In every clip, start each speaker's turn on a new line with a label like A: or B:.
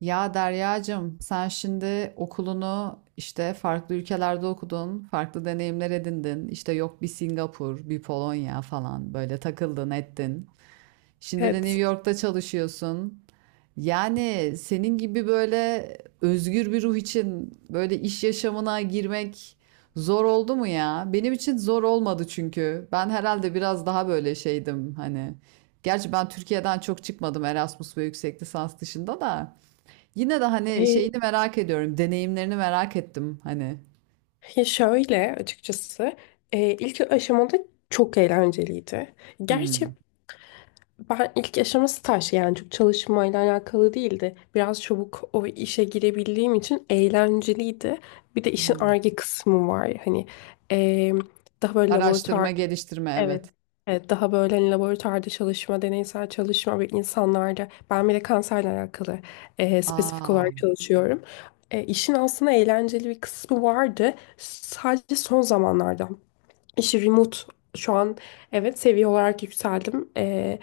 A: Ya Deryacığım, sen şimdi okulunu işte farklı ülkelerde okudun, farklı deneyimler edindin. İşte yok bir Singapur, bir Polonya falan böyle takıldın ettin. Şimdi de New
B: Evet.
A: York'ta çalışıyorsun. Yani senin gibi böyle özgür bir ruh için böyle iş yaşamına girmek zor oldu mu ya? Benim için zor olmadı çünkü. Ben herhalde biraz daha böyle şeydim hani. Gerçi ben Türkiye'den çok çıkmadım Erasmus ve yüksek lisans dışında da. Yine de hani
B: Ee,
A: şeyini merak ediyorum. Deneyimlerini merak ettim hani.
B: ya şöyle açıkçası ilk aşamada çok eğlenceliydi. Gerçi
A: Hımm.
B: ben ilk aşaması taş, yani çok çalışmayla alakalı değildi. Biraz çabuk o işe girebildiğim için eğlenceliydi. Bir de işin
A: Hımm.
B: arge kısmı var. E, daha böyle laboratuvar.
A: Araştırma, geliştirme, evet.
B: Evet, daha böyle hani laboratuvarda çalışma, deneysel çalışma ve insanlarda. Ben bile kanserle alakalı spesifik
A: A!
B: olarak çalışıyorum. İşin aslında eğlenceli bir kısmı vardı. Sadece son zamanlarda. İşi remote şu an, evet, seviye olarak yükseldim.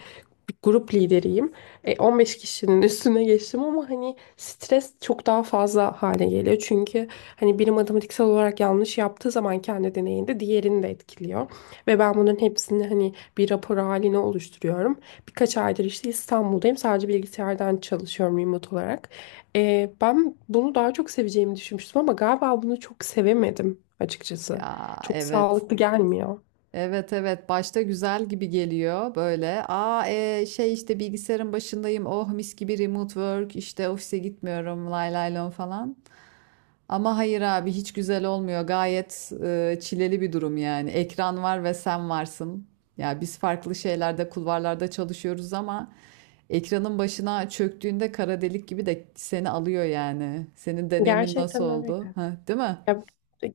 B: Bir grup lideriyim. 15 kişinin üstüne geçtim ama hani stres çok daha fazla hale geliyor. Çünkü hani biri matematiksel olarak yanlış yaptığı zaman kendi deneyinde diğerini de etkiliyor. Ve ben bunların hepsini hani bir rapor haline oluşturuyorum. Birkaç aydır işte İstanbul'dayım. Sadece bilgisayardan çalışıyorum remote olarak. Ben bunu daha çok seveceğimi düşünmüştüm ama galiba bunu çok sevemedim açıkçası.
A: Ya,
B: Çok
A: evet.
B: sağlıklı gelmiyor.
A: Evet, evet. Başta güzel gibi geliyor böyle. A, şey, işte, bilgisayarın başındayım, oh mis gibi remote work, işte, ofise gitmiyorum, lay lay lom falan. Ama hayır abi hiç güzel olmuyor. Gayet çileli bir durum yani. Ekran var ve sen varsın. Ya biz farklı şeylerde, kulvarlarda çalışıyoruz ama ekranın başına çöktüğünde kara delik gibi de seni alıyor yani. Senin deneyimin nasıl
B: Gerçekten öyle.
A: oldu? Ha, değil mi?
B: Ya,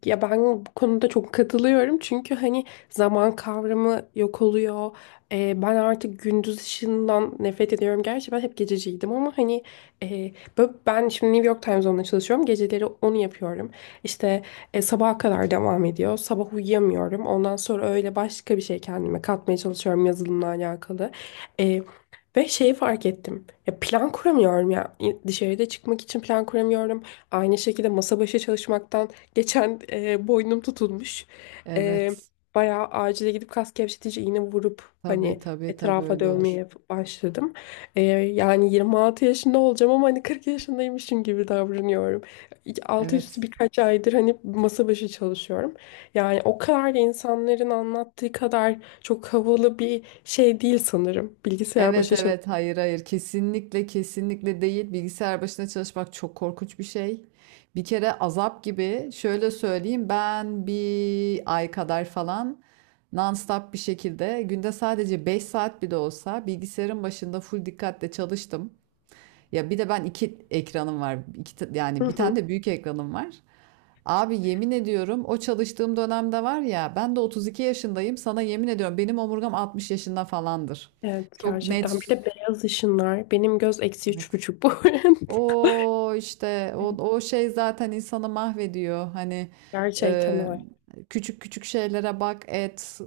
B: ya, ben bu konuda çok katılıyorum çünkü hani zaman kavramı yok oluyor. Ben artık gündüz ışığından nefret ediyorum. Gerçi ben hep gececiydim ama e, ben şimdi New York Times Zone'da çalışıyorum. Geceleri onu yapıyorum. İşte sabaha kadar devam ediyor. Sabah uyuyamıyorum. Ondan sonra öyle başka bir şey kendime katmaya çalışıyorum yazılımla alakalı. E, Ve şeyi fark ettim. Ya plan kuramıyorum ya. Dışarıda çıkmak için plan kuramıyorum. Aynı şekilde masa başı çalışmaktan. Geçen boynum tutulmuş. E,
A: Evet.
B: Bayağı acile gidip kas gevşetici iğne vurup
A: Tabii,
B: hani
A: tabii, tabii,
B: etrafa
A: öyle olur.
B: dövmeye başladım. Yani 26 yaşında olacağım ama hani 40 yaşındaymışım gibi davranıyorum. Altı üstü
A: Evet.
B: birkaç aydır hani masa başı çalışıyorum. Yani o kadar da insanların anlattığı kadar çok havalı bir şey değil sanırım. Bilgisayar
A: Evet,
B: başı.
A: evet, hayır, hayır, kesinlikle kesinlikle değil, bilgisayar başında çalışmak çok korkunç bir şey. Bir kere azap gibi şöyle söyleyeyim, ben bir ay kadar falan nonstop bir şekilde günde sadece 5 saat bile olsa bilgisayarın başında full dikkatle çalıştım. Ya bir de ben iki ekranım var. İki,
B: Hı
A: yani bir tane
B: hı.
A: de büyük ekranım var. Abi yemin ediyorum, o çalıştığım dönemde var ya, ben de 32 yaşındayım, sana yemin ediyorum benim omurgam 60 yaşında falandır.
B: Evet,
A: Çok
B: gerçekten. Bir
A: net.
B: de beyaz ışınlar. Benim göz eksi üç
A: Evet.
B: buçuk bu arada.
A: O işte o, o şey zaten insanı mahvediyor. Hani
B: Gerçekten
A: e,
B: öyle.
A: küçük küçük şeylere bak et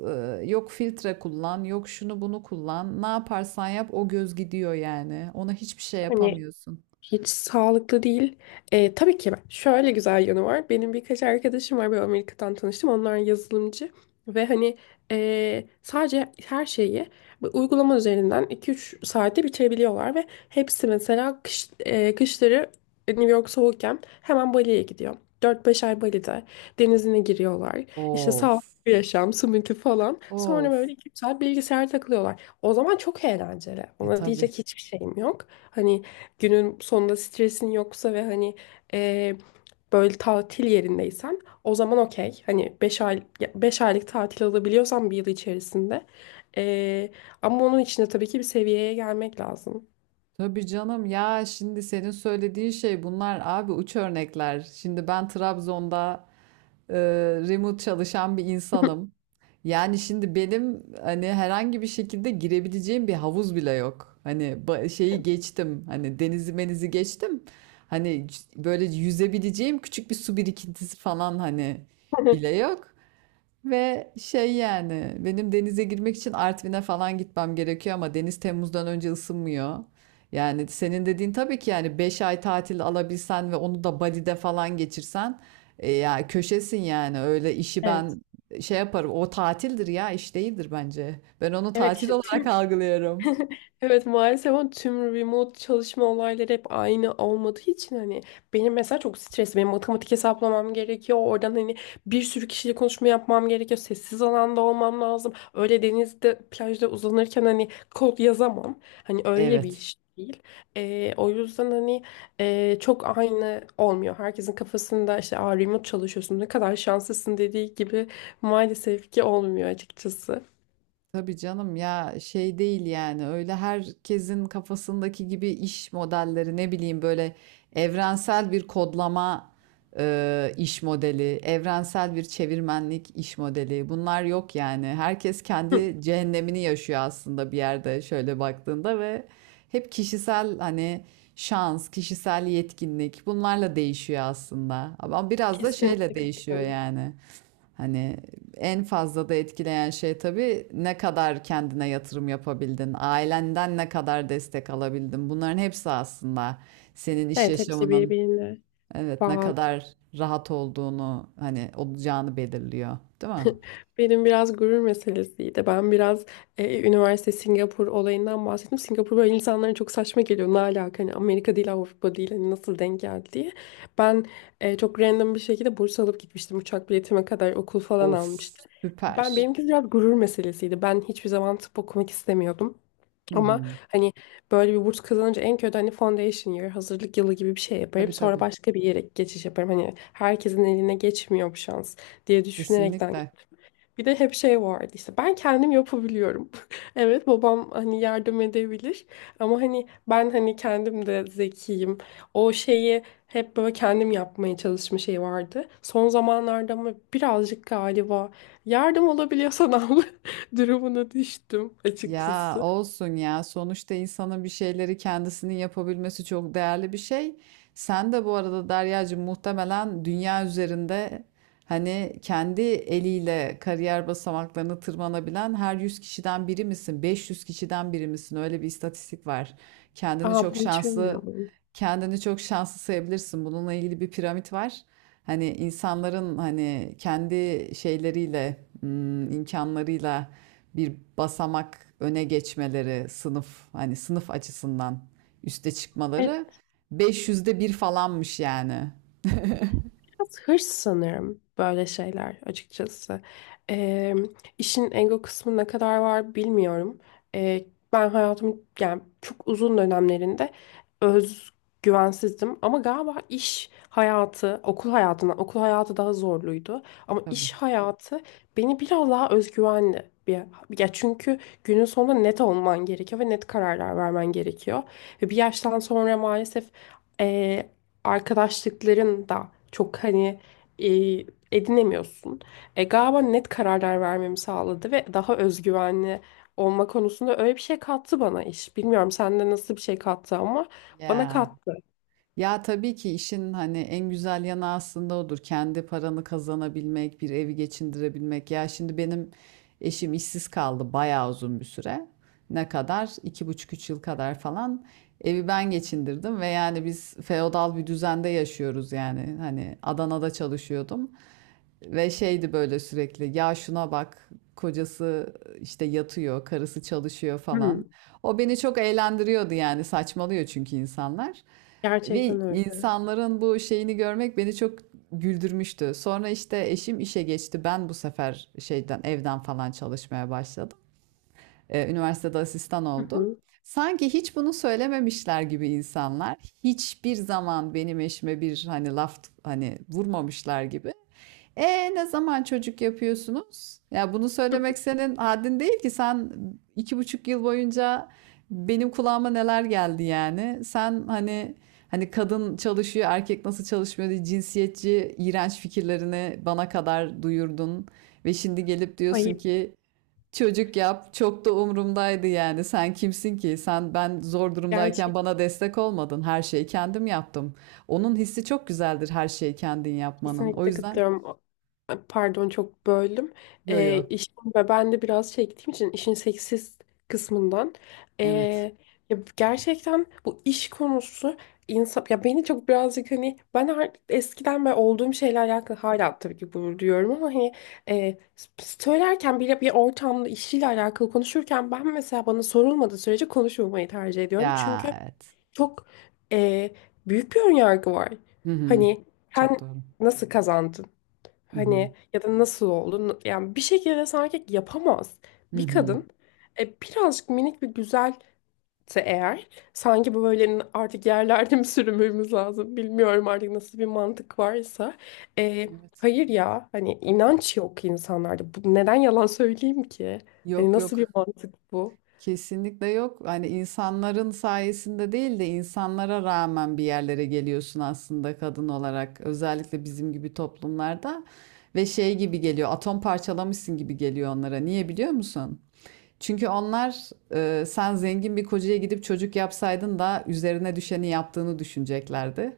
A: yok filtre kullan yok şunu bunu kullan, ne yaparsan yap o göz gidiyor yani, ona hiçbir şey
B: Hani
A: yapamıyorsun.
B: hiç sağlıklı değil. Tabii ki ben- şöyle güzel yanı var. Benim birkaç arkadaşım var. Böyle Amerika'dan tanıştım. Onlar yazılımcı. Ve hani sadece her şeyi bu uygulama üzerinden 2-3 saatte bitirebiliyorlar. Ve hepsi mesela kışları New York soğukken hemen Bali'ye gidiyor. 4-5 ay Bali'de denizine giriyorlar. İşte sağlıklı
A: Of.
B: bir yaşam, smoothie falan. Sonra
A: Of.
B: böyle 2 saat bilgisayar takılıyorlar. O zaman çok eğlenceli.
A: E
B: Ona
A: tabii.
B: diyecek hiçbir şeyim yok. Hani günün sonunda stresin yoksa ve eee, böyle tatil yerindeysen o zaman okey. Hani, 5 aylık tatil alabiliyorsan 1 yıl içerisinde. Eee, Ama onun için de tabii ki bir seviyeye gelmek lazım.
A: Tabii canım, ya şimdi senin söylediğin şey bunlar abi, uç örnekler. Şimdi ben Trabzon'da e, remote çalışan bir insanım. Yani şimdi benim hani herhangi bir şekilde girebileceğim bir havuz bile yok. Hani şeyi geçtim. Hani denizi menizi geçtim. Hani böyle yüzebileceğim küçük bir su birikintisi falan hani bile yok. Ve şey yani, benim denize girmek için Artvin'e falan gitmem gerekiyor ama deniz Temmuz'dan önce ısınmıyor. Yani senin dediğin, tabii ki yani 5 ay tatil alabilsen ve onu da Bali'de falan geçirsen, ya köşesin yani, öyle işi
B: Evet.
A: ben şey yaparım, o tatildir ya, iş değildir bence. Ben onu
B: Evet,
A: tatil
B: işte
A: olarak
B: tüm
A: algılıyorum.
B: evet, maalesef ama tüm remote çalışma olayları hep aynı olmadığı için hani benim mesela çok stres, benim matematik hesaplamam gerekiyor oradan hani bir sürü kişiyle konuşma yapmam gerekiyor, sessiz alanda olmam lazım, öyle denizde plajda uzanırken hani kod yazamam, hani öyle bir
A: Evet.
B: iş değil. O yüzden çok aynı olmuyor, herkesin kafasında işte "Aa, remote çalışıyorsun, ne kadar şanslısın" dediği gibi maalesef ki olmuyor açıkçası.
A: Tabii canım, ya şey değil yani, öyle herkesin kafasındaki gibi iş modelleri, ne bileyim, böyle evrensel bir kodlama iş modeli, evrensel bir çevirmenlik iş modeli, bunlar yok yani. Herkes
B: Hı,
A: kendi cehennemini yaşıyor aslında, bir yerde şöyle baktığında. Ve hep kişisel hani şans, kişisel yetkinlik, bunlarla değişiyor aslında. Ama biraz da şeyle
B: kesinlikle.
A: değişiyor yani. Hani en fazla da etkileyen şey tabii, ne kadar kendine yatırım yapabildin, ailenden ne kadar destek alabildin. Bunların hepsi aslında senin iş
B: Evet, hepsi
A: yaşamının,
B: birbirine
A: evet, ne
B: bağlı.
A: kadar rahat olduğunu, hani olacağını belirliyor, değil mi?
B: Benim biraz gurur meselesiydi. Üniversite Singapur olayından bahsettim. Singapur böyle insanlara çok saçma geliyor. Ne alaka, hani Amerika değil, Avrupa değil, hani nasıl denk geldi diye. Ben çok random bir şekilde burs alıp gitmiştim. Uçak biletime kadar okul falan almıştım.
A: Of, süper.
B: Benimki biraz gurur meselesiydi. Ben hiçbir zaman tıp okumak istemiyordum.
A: Hı
B: Ama
A: hı.
B: hani böyle bir burs kazanınca en kötü hani foundation year, hazırlık yılı gibi bir şey yaparım.
A: Tabii,
B: Sonra
A: tabii.
B: başka bir yere geçiş yaparım. Hani herkesin eline geçmiyor bu şans diye düşünerekten,
A: Kesinlikle.
B: bir de hep şey vardı işte, ben kendim yapabiliyorum. Evet, babam hani yardım edebilir ama hani ben hani kendim de zekiyim. O şeyi hep böyle kendim yapmaya çalışma şey vardı. Son zamanlarda ama birazcık galiba yardım olabiliyorsan abla durumuna düştüm
A: Ya
B: açıkçası.
A: olsun ya. Sonuçta insanın bir şeyleri kendisinin yapabilmesi çok değerli bir şey. Sen de bu arada Deryacığım, muhtemelen dünya üzerinde hani kendi eliyle kariyer basamaklarını tırmanabilen her 100 kişiden biri misin, 500 kişiden biri misin? Öyle bir istatistik var. Kendini
B: Aa,
A: çok
B: bunu hiç
A: şanslı
B: bilmiyorum.
A: kendini çok şanslı sayabilirsin. Bununla ilgili bir piramit var. Hani insanların hani kendi şeyleriyle, imkanlarıyla bir basamak öne geçmeleri, hani sınıf açısından üste çıkmaları, 500'de 1 falanmış yani.
B: Biraz hırs sanırım böyle şeyler açıkçası. Ee, işin ego kısmı ne kadar var bilmiyorum. Ee, Ben hayatımın yani çok uzun dönemlerinde özgüvensizdim. Ama galiba iş hayatı, okul hayatı daha zorluydu. Ama
A: Tabii.
B: iş hayatı beni biraz daha özgüvenli bir, ya çünkü günün sonunda net olman gerekiyor ve net kararlar vermen gerekiyor. Ve bir yaştan sonra maalesef e, arkadaşlıkların da çok e, edinemiyorsun. Galiba net kararlar vermemi sağladı ve daha özgüvenli olma konusunda öyle bir şey kattı bana iş. Bilmiyorum sende nasıl bir şey kattı ama bana
A: Ya.
B: kattı.
A: Ya tabii ki işin hani en güzel yanı aslında odur. Kendi paranı kazanabilmek, bir evi geçindirebilmek. Ya şimdi benim eşim işsiz kaldı bayağı uzun bir süre. Ne kadar? İki buçuk üç yıl kadar falan. Evi ben geçindirdim ve yani biz feodal bir düzende yaşıyoruz yani. Hani Adana'da çalışıyordum. Ve şeydi böyle sürekli, ya şuna bak, kocası işte yatıyor, karısı çalışıyor falan.
B: Hmm,
A: O beni çok eğlendiriyordu yani, saçmalıyor çünkü insanlar. Ve
B: gerçekten öyle.
A: insanların bu şeyini görmek beni çok güldürmüştü. Sonra işte eşim işe geçti. Ben bu sefer şeyden, evden falan çalışmaya başladım. Üniversitede asistan
B: Hı
A: oldum.
B: hı.
A: Sanki hiç bunu söylememişler gibi insanlar, hiçbir zaman benim eşime bir hani laf hani vurmamışlar gibi. E, ne zaman çocuk yapıyorsunuz? Ya bunu söylemek senin haddin değil ki. Sen 2,5 yıl boyunca benim kulağıma neler geldi yani. Sen hani kadın çalışıyor, erkek nasıl çalışmıyor diye cinsiyetçi, iğrenç fikirlerini bana kadar duyurdun. Ve şimdi gelip diyorsun
B: Ay,
A: ki çocuk yap. Çok da umurumdaydı yani. Sen kimsin ki? Sen, ben zor durumdayken
B: gerçekten.
A: bana destek olmadın. Her şeyi kendim yaptım. Onun hissi çok güzeldir her şeyi kendin yapmanın. O
B: Kesinlikle
A: yüzden.
B: katılıyorum. Pardon, çok böldüm.
A: Yo, yo.
B: İşin ve ben de biraz çektiğim için işin seksist kısmından,
A: Evet.
B: ee, ya gerçekten bu iş konusu insan ya, beni çok birazcık hani ben artık eskiden ve olduğum şeyle alakalı hala tabii ki bunu diyorum ama ee, söylerken bile bir ortamda işiyle alakalı konuşurken ben mesela bana sorulmadığı sürece konuşmamayı tercih ediyorum.
A: Ya,
B: Çünkü
A: evet.
B: çok e, büyük bir önyargı var.
A: Hı hı.
B: Hani
A: Çok
B: sen
A: doğru.
B: nasıl kazandın?
A: Hı hı.
B: Hani ya da nasıl oldu? Yani bir şekilde sanki yapamaz.
A: Hı
B: Bir
A: hı.
B: kadın birazcık minik bir güzelse eğer sanki bu böyle artık yerlerde mi sürünmemiz lazım, bilmiyorum artık nasıl bir mantık varsa. E,
A: Evet.
B: hayır ya, hani inanç yok insanlarda. Bu, neden yalan söyleyeyim ki? Hani
A: Yok,
B: nasıl bir
A: yok.
B: mantık bu?
A: Kesinlikle yok. Hani insanların sayesinde değil de insanlara rağmen bir yerlere geliyorsun aslında, kadın olarak. Özellikle bizim gibi toplumlarda ve şey gibi geliyor. Atom parçalamışsın gibi geliyor onlara. Niye biliyor musun? Çünkü onlar, sen zengin bir kocaya gidip çocuk yapsaydın da üzerine düşeni yaptığını düşüneceklerdi.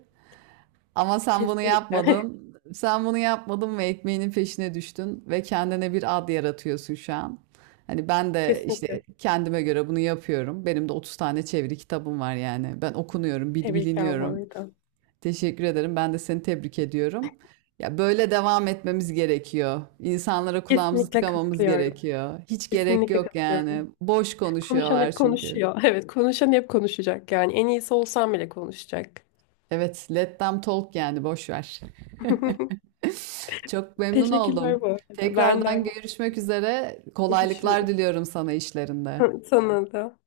A: Ama sen bunu
B: Kesinlikle.
A: yapmadın. Sen bunu yapmadın ve ekmeğinin peşine düştün ve kendine bir ad yaratıyorsun şu an. Hani ben de işte
B: Kesinlikle.
A: kendime göre bunu yapıyorum. Benim de 30 tane çeviri kitabım var yani. Ben okunuyorum,
B: Tebrikler bu
A: biliniyorum.
B: arada.
A: Teşekkür ederim. Ben de seni tebrik ediyorum. Ya böyle devam etmemiz gerekiyor. İnsanlara kulağımızı
B: Kesinlikle
A: tıkamamız
B: katılıyorum.
A: gerekiyor. Hiç gerek
B: Kesinlikle
A: yok yani.
B: katılıyorum.
A: Boş
B: Konuşan
A: konuşuyorlar
B: hep
A: çünkü.
B: konuşuyor. Evet, konuşan hep konuşacak. Yani en iyisi olsam bile konuşacak.
A: Evet, let them talk, yani boş ver. Çok memnun
B: Teşekkürler bu
A: oldum.
B: arada. Ben de
A: Tekrardan
B: aynı.
A: görüşmek üzere. Kolaylıklar
B: Görüşürüz.
A: diliyorum sana işlerinde.
B: Sana da.